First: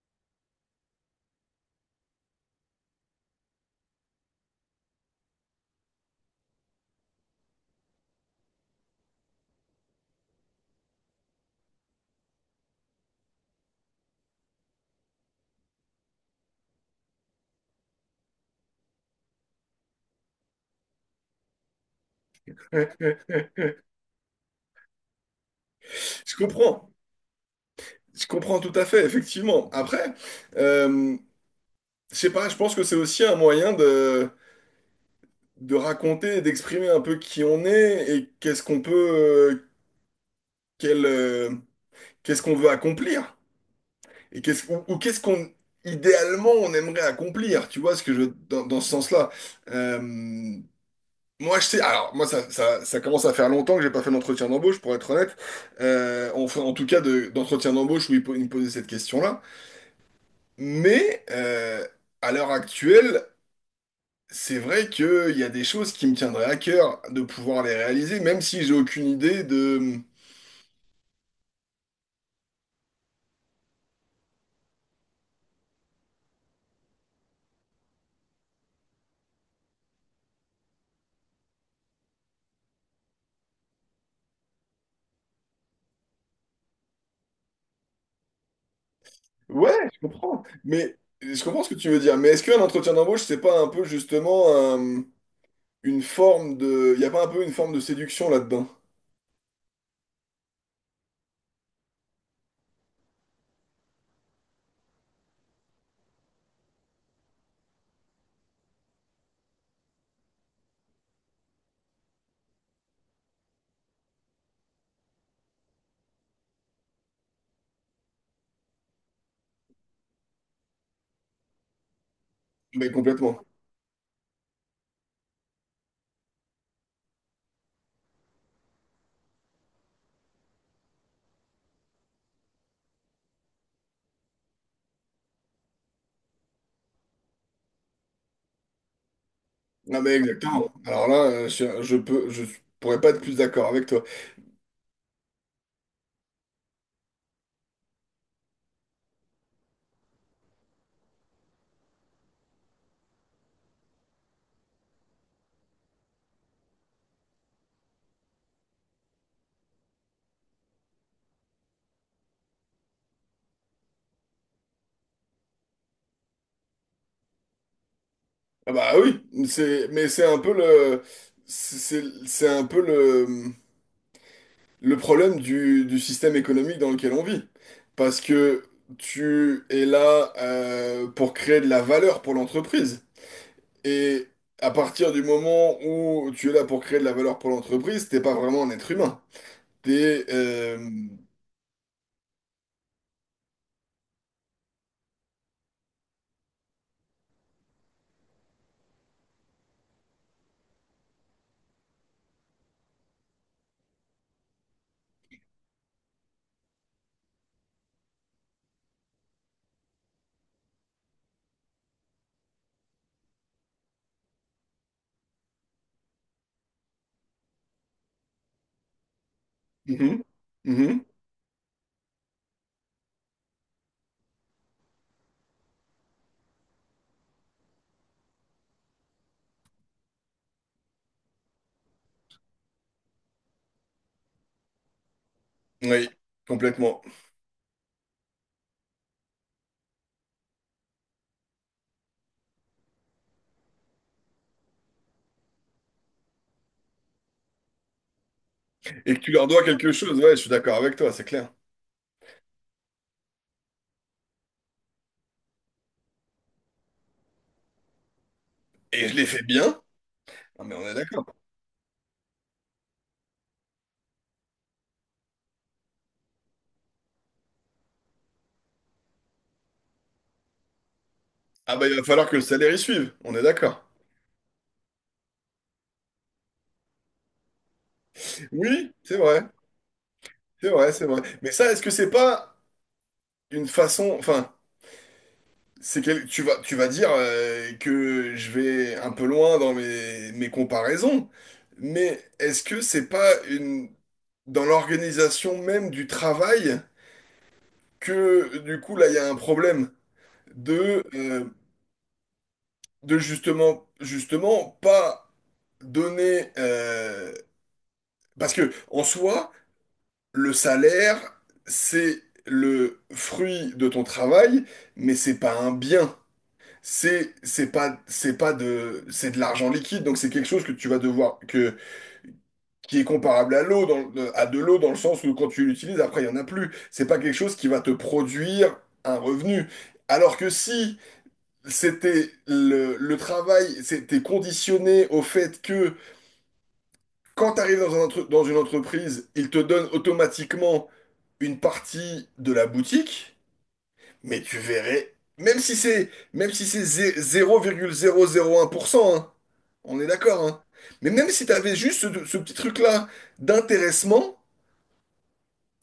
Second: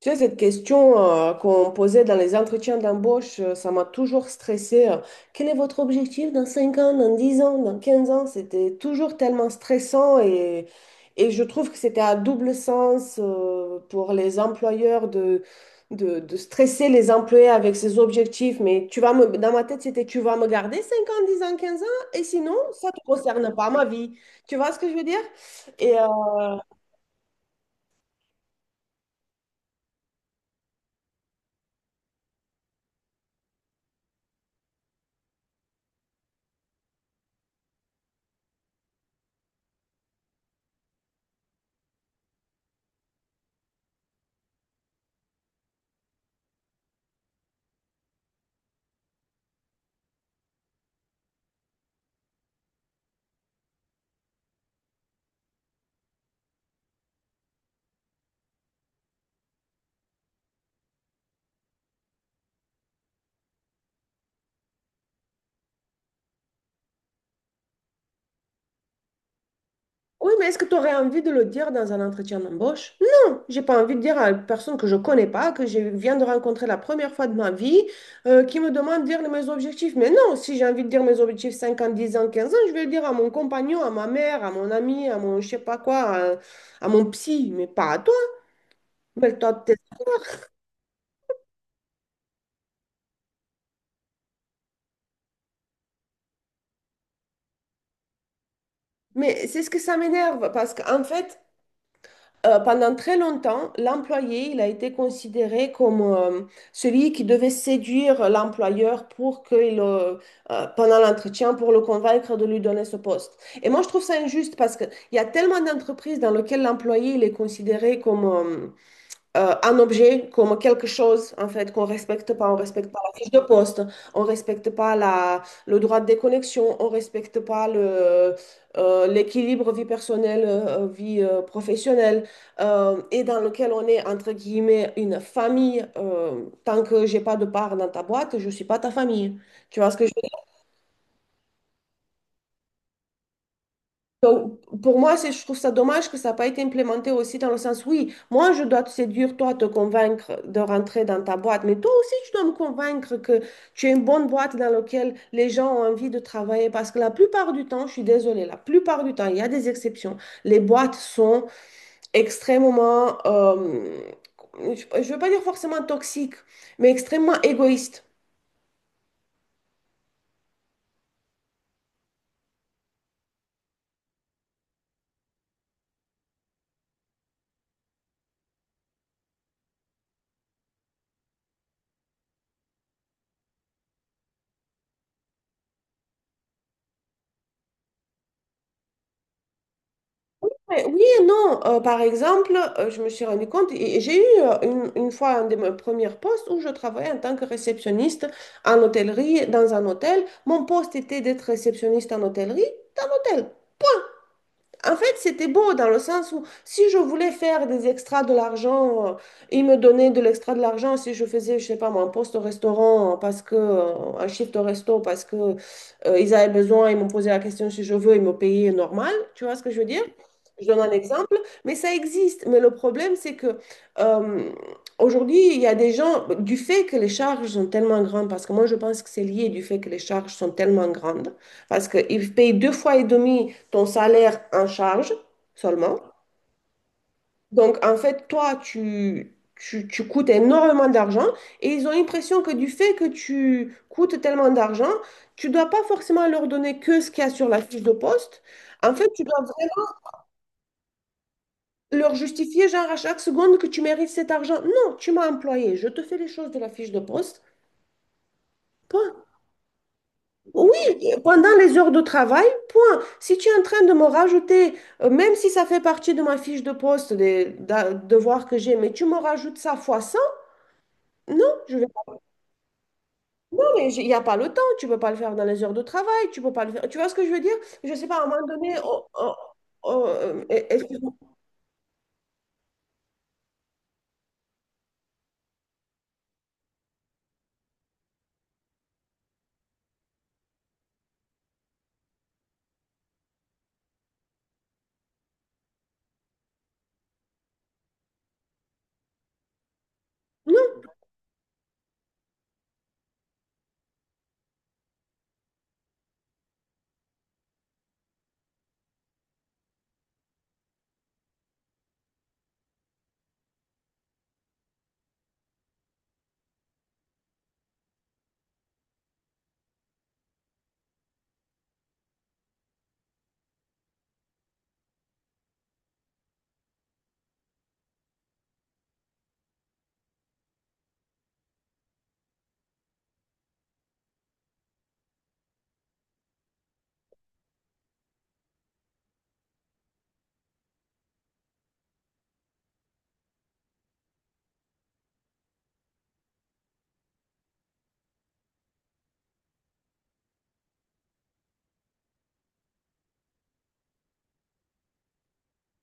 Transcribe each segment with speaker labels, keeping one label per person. Speaker 1: Tu sais, cette question qu'on posait dans les entretiens d'embauche, ça m'a toujours stressée. Quel est votre objectif dans 5 ans, dans 10 ans, dans 15 ans? C'était toujours tellement stressant et je trouve que c'était à double sens pour les employeurs de stresser les employés avec ces objectifs. Mais dans ma tête, c'était tu vas me garder 5 ans, 10 ans, 15 ans et sinon, ça
Speaker 2: Ouais,
Speaker 1: ne te
Speaker 2: ouais.
Speaker 1: concerne pas ma vie. Tu vois ce que je veux dire? Et, euh,
Speaker 2: Je comprends, je comprends tout à fait, effectivement. Après, euh, je sais pas, je pense que c'est aussi un moyen de, raconter, et d'exprimer un peu qui on est et qu'est-ce qu'on peut, euh, quel, euh, qu'est-ce qu'on veut accomplir et qu'est-ce ou qu'est-ce qu'on idéalement on aimerait accomplir. Tu vois ce que je dans ce sens-là. Euh, Moi, je sais. Alors, moi, ça commence à faire longtemps que j'ai pas fait d'entretien d'embauche, pour être honnête. Enfin, en tout cas, d'entretien d'embauche où ils me posaient cette question-là. Mais à l'heure actuelle, c'est vrai qu'il y a des choses qui me tiendraient à cœur de pouvoir les réaliser, même si j'ai aucune idée de...
Speaker 1: Oui, mais est-ce que tu aurais envie de le dire dans un entretien d'embauche? Non, j'ai pas envie de dire à une personne que je connais pas, que je viens de rencontrer la première fois de ma vie, qui me demande de dire mes objectifs. Mais non, si j'ai envie de dire mes objectifs 5 ans, 10 ans, 15 ans, je vais le dire à mon compagnon, à ma mère, à mon ami, à mon je sais pas quoi, à mon psy, mais pas à toi. Rappelle-toi de
Speaker 2: Ouais,
Speaker 1: tes-
Speaker 2: je comprends. Mais je comprends ce que tu veux dire. Mais est-ce qu'un entretien d'embauche, c'est pas un peu justement euh, une forme de... Il n'y a pas un peu une forme de séduction là-dedans?
Speaker 1: Mais c'est ce que ça m'énerve, parce qu'en fait, pendant très longtemps, l'employé, il a été considéré comme celui qui devait séduire l'employeur pour qu'il, pendant l'entretien, pour le convaincre de lui donner ce poste. Et moi, je trouve ça injuste parce qu'il y a tellement d'entreprises dans lesquelles l'employé, il est considéré comme, un objet comme quelque chose, en fait, qu'on respecte pas. On respecte
Speaker 2: Mais
Speaker 1: pas la fiche
Speaker 2: complètement.
Speaker 1: de poste, on respecte pas le droit de déconnexion, on respecte pas l'équilibre vie personnelle, vie professionnelle, et dans lequel on est, entre guillemets, une famille. Tant que j'ai pas de part dans ta boîte, je suis pas ta famille. Tu vois ce
Speaker 2: Ah
Speaker 1: que je.
Speaker 2: mais exactement. Alors là, je pourrais pas être plus d'accord avec toi.
Speaker 1: Donc, pour moi, je trouve ça dommage que ça n'a pas été implémenté aussi dans le sens, oui, moi, je dois te séduire, toi, te convaincre de rentrer dans ta boîte, mais toi aussi, tu dois me convaincre que tu es une bonne boîte dans laquelle les gens ont envie de travailler. Parce que la plupart du temps, je suis désolée, la plupart du temps, il y a des exceptions. Les boîtes sont extrêmement, je ne veux pas dire forcément toxiques, mais extrêmement égoïstes.
Speaker 2: Ah bah oui, c'est un peu c'est un peu le problème du système économique dans lequel on vit. Parce que tu es là pour créer de la valeur pour l'entreprise. Et à partir du moment où tu es là pour créer de la valeur pour l'entreprise, t'es pas vraiment un être humain. T'es... euh,
Speaker 1: Ouais, oui et non. Par exemple, je me suis rendu compte, et j'ai eu une fois un de mes premiers postes où je travaillais en tant que réceptionniste en hôtellerie, dans un hôtel. Mon poste était d'être réceptionniste en hôtellerie, dans l'hôtel. En fait, c'était beau dans le sens où si je voulais faire des extras de l'argent, ils me donnaient de l'extra de l'argent si je faisais, je sais pas moi, un poste au restaurant parce que un shift au resto parce que ils avaient besoin, ils m'ont posé la question si je veux, ils me payaient normal, tu vois ce que je veux dire?
Speaker 2: mhm,
Speaker 1: Je donne un
Speaker 2: mhm,
Speaker 1: exemple, mais ça existe. Mais le problème, c'est que euh, aujourd'hui, il y a des gens, du fait que les charges sont tellement grandes, parce que moi, je pense que c'est lié du fait que les charges sont tellement grandes. Parce qu'ils payent deux fois et demi ton salaire en charge seulement.
Speaker 2: oui, complètement.
Speaker 1: Donc, en fait, toi, tu coûtes énormément d'argent et ils ont l'impression que du fait que tu coûtes tellement d'argent, tu dois pas forcément leur donner que ce qu'il y a sur la fiche de poste. En fait,
Speaker 2: Et que
Speaker 1: tu
Speaker 2: tu
Speaker 1: dois
Speaker 2: leur dois
Speaker 1: vraiment
Speaker 2: quelque chose, ouais, je suis d'accord avec toi, c'est clair.
Speaker 1: leur justifier, genre, à chaque seconde que tu mérites cet argent. Non, tu m'as employé, je te fais les choses de la fiche de poste.
Speaker 2: Et je
Speaker 1: Point.
Speaker 2: l'ai fait bien. Ah, mais
Speaker 1: Oui,
Speaker 2: on est d'accord.
Speaker 1: pendant les heures de travail, point. Si tu es en train de me rajouter, même si ça fait partie de ma fiche de poste, des devoirs que j'ai, mais tu me rajoutes ça fois 100, non,
Speaker 2: Ah
Speaker 1: je vais
Speaker 2: bah il va
Speaker 1: pas.
Speaker 2: falloir que le salaire y suive, on est
Speaker 1: Non,
Speaker 2: d'accord.
Speaker 1: mais il n'y a pas le temps, tu peux pas le faire dans les heures de travail, tu peux pas le faire. Tu vois ce que je veux dire? Je sais pas, à un moment donné,
Speaker 2: Oui,
Speaker 1: oh,
Speaker 2: c'est
Speaker 1: oh,
Speaker 2: vrai,
Speaker 1: oh,
Speaker 2: c'est vrai, c'est
Speaker 1: excuse-moi.
Speaker 2: vrai. Mais ça, est-ce que c'est pas... une façon, enfin, tu vas dire que je vais un peu loin dans mes comparaisons, mais est-ce que c'est pas une, dans l'organisation même du travail que du coup là il y a un problème de, euh, de justement, pas donner, parce que en soi, le salaire, c'est le fruit de ton travail, mais c'est pas un bien. C'est pas de c'est de l'argent liquide donc c'est quelque chose que tu vas devoir que qui est comparable à à de l'eau dans le sens où quand tu l'utilises après il y en a plus, c'est pas quelque chose qui va te produire un revenu, alors que si le travail c'était conditionné au fait que quand tu arrives dans dans une entreprise, ils te donnent automatiquement une partie de la boutique. Mais tu verrais, même si c'est 0,001%, hein, on est d'accord, hein. Mais même si t'avais juste ce petit truc-là d'intéressement,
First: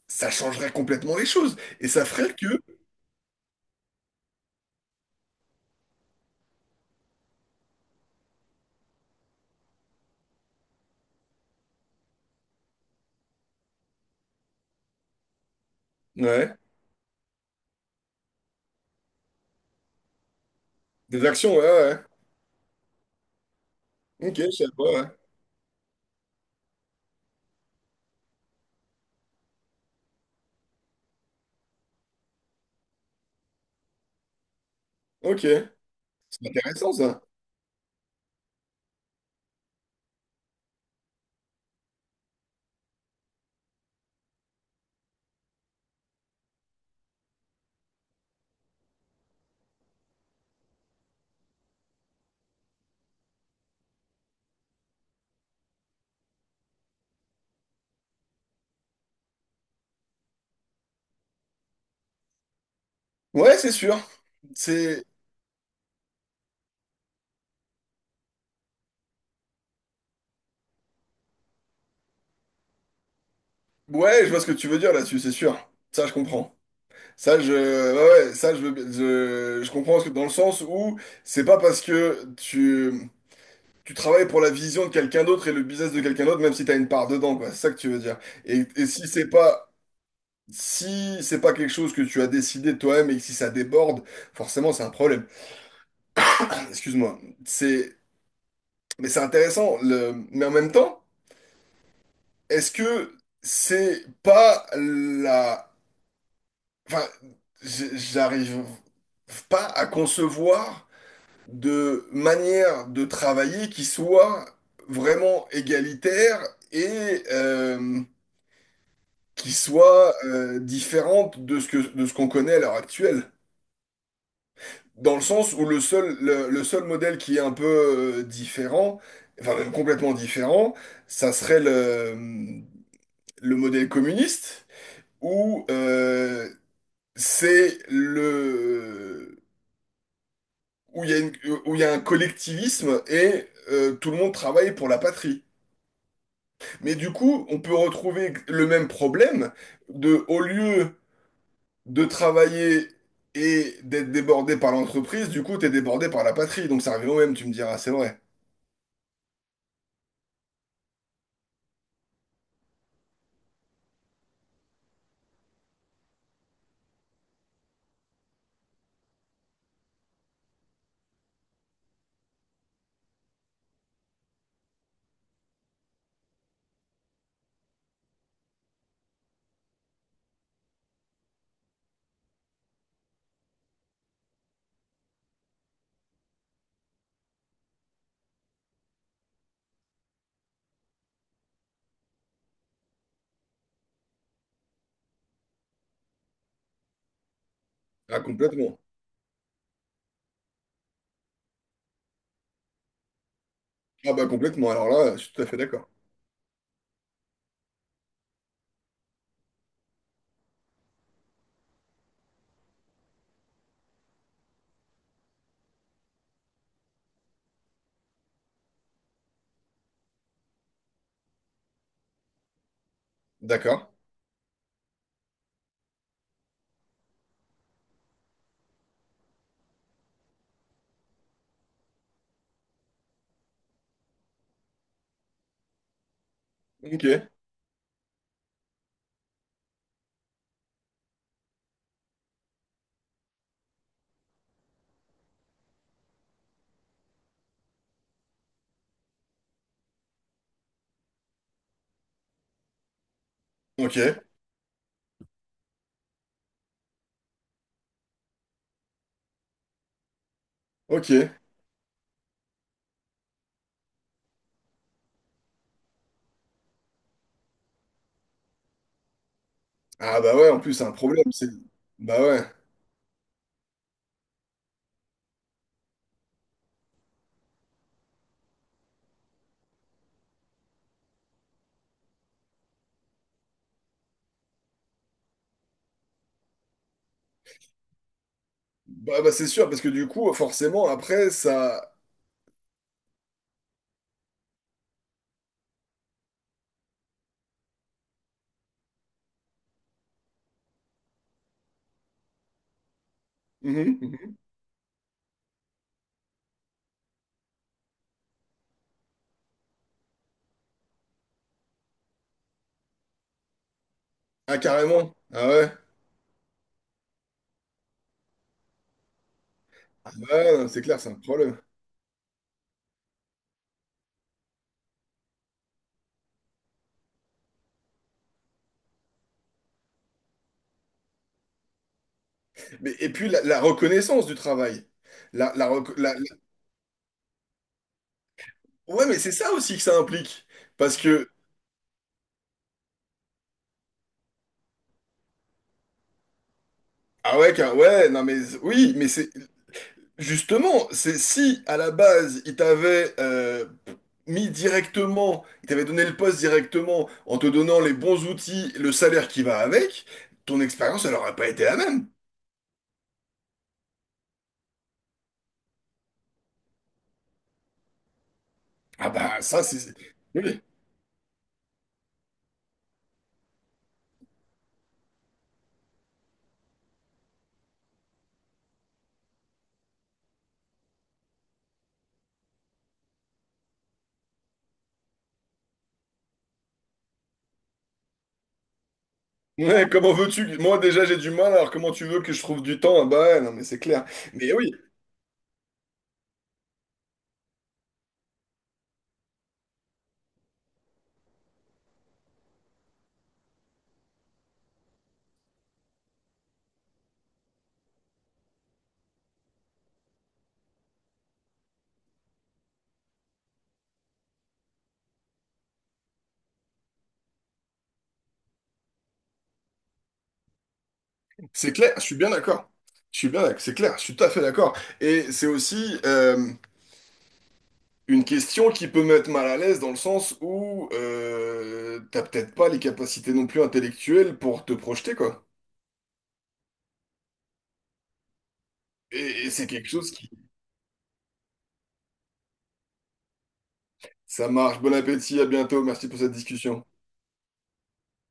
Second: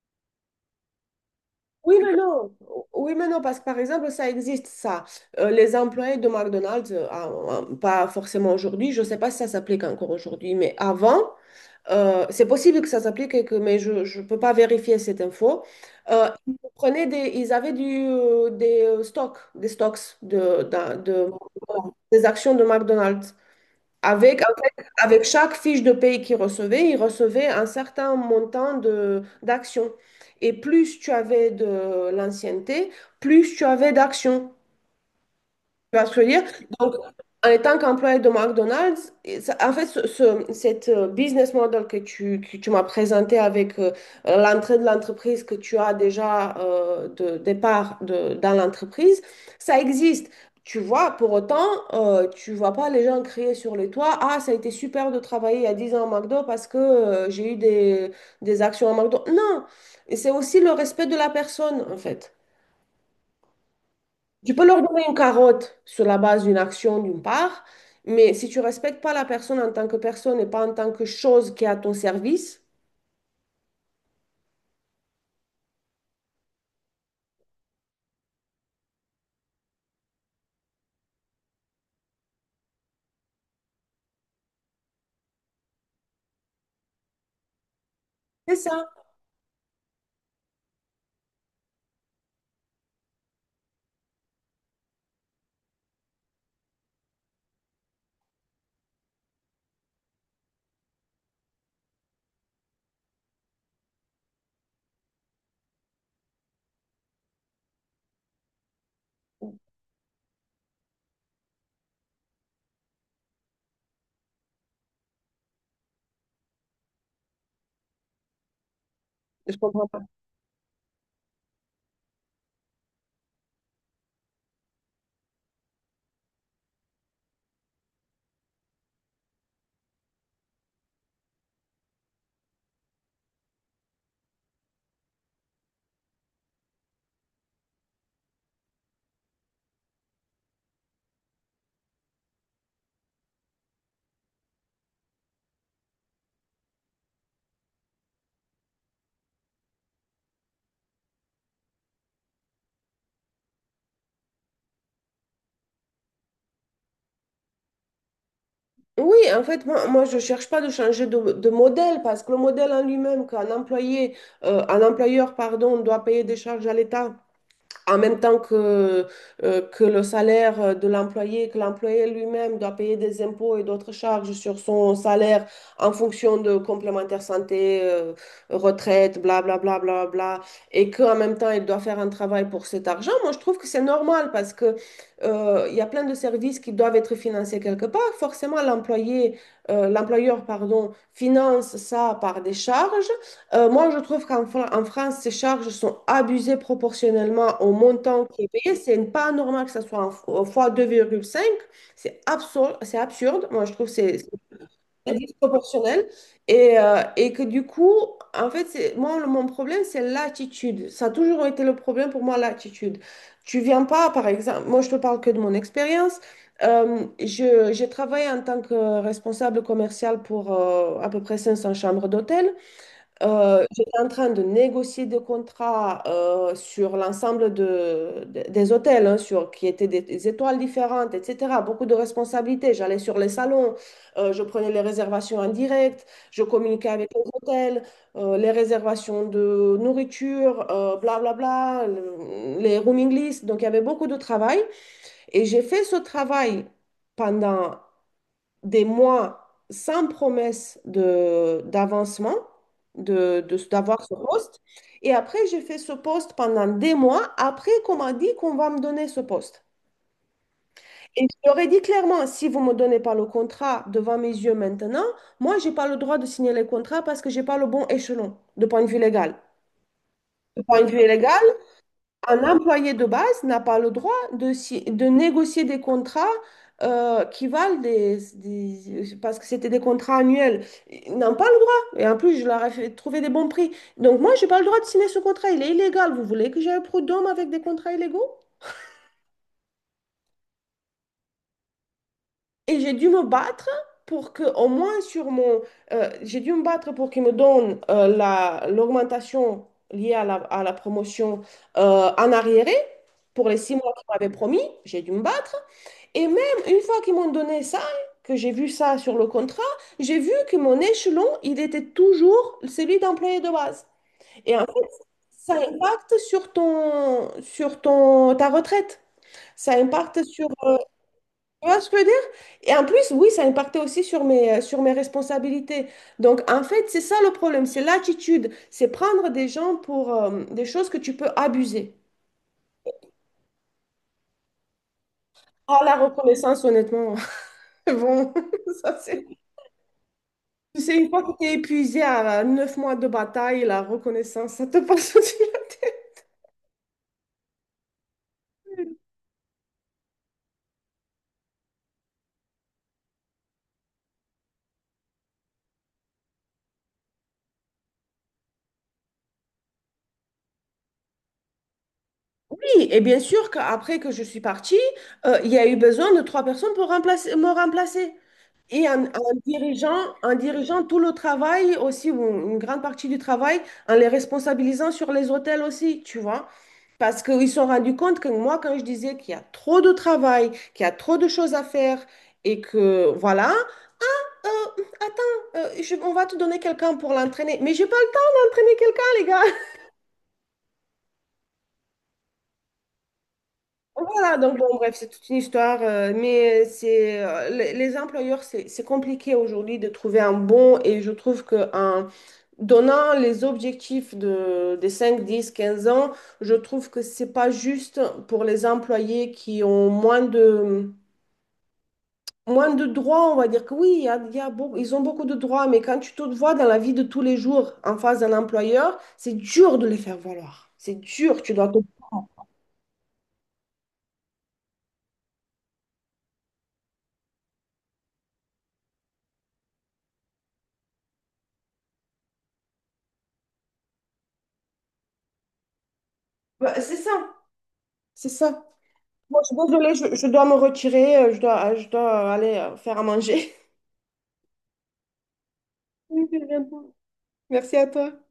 Speaker 2: ça changerait complètement les choses. Et
Speaker 1: Oui,
Speaker 2: ça
Speaker 1: mais
Speaker 2: ferait
Speaker 1: non.
Speaker 2: que...
Speaker 1: Oui, mais non, parce que par exemple, ça existe, ça. Les employés de McDonald's, ah, ah, pas forcément aujourd'hui, je ne sais pas si ça s'applique encore aujourd'hui, mais avant, c'est possible que ça s'applique, mais je ne peux pas vérifier cette info. Ils
Speaker 2: Ouais,
Speaker 1: prenaient ils avaient du, des stocks, des stocks
Speaker 2: des actions, ouais, ouais.
Speaker 1: des actions de McDonald's.
Speaker 2: Ouais. Ok,
Speaker 1: Avec, en
Speaker 2: je sais pas,
Speaker 1: fait,
Speaker 2: ouais.
Speaker 1: avec chaque fiche de paye qu'il recevait, il recevait un certain montant de d'actions. Et plus tu avais de l'ancienneté, plus tu avais d'actions.
Speaker 2: Ok,
Speaker 1: Tu
Speaker 2: c'est
Speaker 1: vois ce que je veux dire?
Speaker 2: intéressant
Speaker 1: Donc,
Speaker 2: ça.
Speaker 1: en tant qu'employé de McDonald's, en fait, cette business model que tu m'as présenté avec l'entrée de l'entreprise que tu as déjà de départ dans l'entreprise, ça existe. Tu vois, pour autant, tu vois pas les gens crier sur les toits, ah, ça a été super de travailler il y a 10 ans à McDo parce que j'ai eu des actions à McDo. Non. Et c'est aussi le respect de la personne, en fait.
Speaker 2: Ouais, c'est sûr.
Speaker 1: Tu peux leur donner
Speaker 2: C'est...
Speaker 1: une carotte sur la base d'une action d'une part, mais si tu respectes pas la personne en tant que personne et pas en tant que chose qui est à ton service,
Speaker 2: Ouais, je vois ce que tu veux dire là-dessus, c'est sûr. Ça, je comprends. Ça, je... Ouais, ouais, ça, je veux... Je comprends ce que... dans le sens où c'est pas parce que tu... Tu travailles pour la vision de quelqu'un d'autre et le business de quelqu'un d'autre, même si tu as une part dedans, quoi. C'est ça que tu veux dire.
Speaker 1: c'est ça.
Speaker 2: Si c'est pas, si c'est pas quelque chose que tu as décidé toi-même et que si ça déborde, forcément, c'est un problème. Excuse-moi. C'est, c'est intéressant. Mais en même temps, est-ce que c'est pas la, enfin, j'arrive pas à concevoir de manière de travailler qui soit vraiment égalitaire et, qui
Speaker 1: Je comprends pas.
Speaker 2: soit différente de de ce qu'on connaît à l'heure actuelle. Dans le sens où le seul modèle qui est un peu différent, enfin même complètement différent, ça serait le modèle communiste, où c'est le où il y a où il y a un collectivisme et tout le monde travaille pour la patrie. Mais du coup, on peut retrouver le même problème de au lieu de travailler et d'être débordé par l'entreprise, du coup, t'es débordé par la patrie. Donc ça revient au même, tu me diras, c'est vrai.
Speaker 1: Oui, en fait, moi, moi je ne cherche pas de changer de modèle parce que le modèle en lui-même, qu'un employé, un employeur, pardon, doit payer des charges à l'État en même temps que le salaire de l'employé, que l'employé lui-même doit payer des impôts et d'autres charges sur son salaire en fonction de complémentaire santé, retraite, bla bla bla bla bla, et qu'en même temps il doit faire un travail pour cet argent, moi je trouve que c'est normal parce que il y a plein de services qui doivent être financés quelque part. Forcément, l'employé, l'employeur, pardon, finance ça par des charges. Moi, je trouve qu'en en France, ces charges sont abusées proportionnellement au
Speaker 2: Ah,
Speaker 1: montant qui est payé.
Speaker 2: complètement.
Speaker 1: C'est pas normal que ça soit en fois 2,5. C'est absurde, c'est absurde. Moi, je trouve que
Speaker 2: Ah
Speaker 1: c'est
Speaker 2: bah complètement, alors
Speaker 1: c'est
Speaker 2: là,
Speaker 1: très
Speaker 2: je suis tout à fait d'accord.
Speaker 1: disproportionnel. Et que du coup, en fait, c'est, moi, mon problème, c'est l'attitude. Ça a toujours été le problème pour moi, l'attitude. Tu viens pas, par exemple, moi, je te parle que de mon expérience. J'ai travaillé en tant que responsable commercial pour à peu près 500 chambres d'hôtel.
Speaker 2: D'accord.
Speaker 1: J'étais en train de négocier des contrats sur l'ensemble des hôtels, hein, qui étaient des étoiles différentes, etc. Beaucoup de responsabilités. J'allais sur les salons, je prenais les réservations en direct, je communiquais avec les
Speaker 2: Ok.
Speaker 1: hôtels, les réservations de nourriture, bla bla bla, les rooming lists. Donc, il y avait beaucoup de travail. Et j'ai fait ce travail pendant des mois sans promesse d'avancement,
Speaker 2: Ok.
Speaker 1: d'avoir ce poste. Et après, j'ai fait ce poste pendant des mois, après qu'on m'a dit qu'on va me donner ce poste. Et je
Speaker 2: Ok.
Speaker 1: leur ai dit clairement, si vous ne me donnez pas le contrat devant mes yeux maintenant, moi, je n'ai pas le droit de signer les contrats parce que je n'ai pas le bon échelon de point de vue légal.
Speaker 2: Ah bah ouais, en
Speaker 1: De
Speaker 2: plus,
Speaker 1: point
Speaker 2: c'est
Speaker 1: de
Speaker 2: un
Speaker 1: vue
Speaker 2: problème.
Speaker 1: légal,
Speaker 2: C'est... Bah
Speaker 1: un
Speaker 2: ouais.
Speaker 1: employé de base n'a pas le droit de, si- de négocier des contrats qui valent des. Parce que c'était des contrats annuels. Ils n'ont pas le droit. Et en plus, je leur ai fait trouver des bons prix. Donc moi, j'ai pas le droit de signer ce contrat. Il est illégal. Vous voulez que j'aille au prud'homme avec des contrats illégaux?
Speaker 2: Bah c'est sûr, parce que du coup, forcément, après, ça...
Speaker 1: Et j'ai dû me battre pour que, au moins sur mon. J'ai dû me battre pour qu'ils me donnent l'augmentation liée à la promotion en arriéré pour les 6 mois
Speaker 2: Mhm,
Speaker 1: qu'ils m'avaient
Speaker 2: mhm.
Speaker 1: promis. J'ai dû me battre. Et même une fois qu'ils m'ont donné ça, que j'ai vu ça sur le contrat, j'ai vu que mon échelon, il était toujours celui d'employé de base. Et
Speaker 2: Ah
Speaker 1: en fait,
Speaker 2: carrément. Ah
Speaker 1: ça
Speaker 2: ouais.
Speaker 1: impacte sur ton, ta retraite. Ça
Speaker 2: Ah
Speaker 1: impacte sur.
Speaker 2: ouais, non, c'est clair, c'est un problème.
Speaker 1: Tu vois ce que je veux dire? Et en plus, oui, ça impactait aussi sur mes responsabilités. Donc, en fait, c'est ça le problème, c'est l'attitude. C'est prendre des gens pour des choses que tu peux abuser.
Speaker 2: Mais, et puis la reconnaissance du travail. La,
Speaker 1: Ah, la
Speaker 2: reco- la- la-
Speaker 1: reconnaissance, honnêtement, bon, ça
Speaker 2: Ouais, mais
Speaker 1: c'est.
Speaker 2: c'est ça aussi que ça implique.
Speaker 1: Tu
Speaker 2: Parce
Speaker 1: sais, une fois
Speaker 2: que
Speaker 1: que tu es épuisé à 9 mois de bataille, la reconnaissance, ça te passe au-dessus de la tête.
Speaker 2: ah ouais, ouais, non mais oui, mais c'est justement, c'est si à la base il t'avait il t'avait donné le poste directement en te donnant les bons outils, le salaire qui va avec, ton expérience elle aurait pas été la même.
Speaker 1: Oui, et bien sûr qu'après que je suis partie, il y a eu besoin de trois personnes pour me remplacer. Et
Speaker 2: Ah bah ça c'est
Speaker 1: en
Speaker 2: oui.
Speaker 1: dirigeant tout le travail aussi, ou une grande partie du travail, en les responsabilisant sur les hôtels aussi, tu vois. Parce qu'ils se sont rendus compte que moi, quand je disais qu'il y a trop de travail, qu'il y a trop de choses à faire, et que voilà, Euh, attends, on va te donner quelqu'un pour l'entraîner. Mais j'ai pas le temps d'entraîner quelqu'un, les gars.
Speaker 2: Ouais, comment veux-tu? Moi déjà j'ai du mal, alors comment tu veux que je trouve du temps? Ah bah ouais, non mais c'est clair.
Speaker 1: Voilà,
Speaker 2: Mais
Speaker 1: donc bon,
Speaker 2: oui,
Speaker 1: bref, c'est toute une histoire. Mais c'est les employeurs, c'est compliqué aujourd'hui de trouver un bon. Et je trouve que en donnant les objectifs des 5, 10, 15 ans, je trouve que c'est pas juste pour les employés qui ont moins de droits, on va dire que oui, il y a beau- ils ont beaucoup de droits, mais quand tu te vois dans la vie de tous les jours en face d'un employeur, c'est dur de les faire valoir. C'est dur, tu dois
Speaker 2: c'est
Speaker 1: te.
Speaker 2: clair, je suis bien d'accord. Je suis bien d'accord, c'est clair, je suis tout à fait d'accord. Et c'est aussi une question qui peut mettre mal à l'aise dans le sens où t'as peut-être pas les capacités non plus intellectuelles pour te projeter, quoi.
Speaker 1: Bah, c'est ça, c'est ça. Moi, je suis
Speaker 2: C'est quelque
Speaker 1: désolée,
Speaker 2: chose
Speaker 1: je
Speaker 2: qui...
Speaker 1: dois me retirer, je dois aller faire à manger.
Speaker 2: Ça marche. Bon appétit, à bientôt. Merci pour
Speaker 1: Oui,
Speaker 2: cette
Speaker 1: c'est
Speaker 2: discussion.
Speaker 1: bientôt. Merci à toi.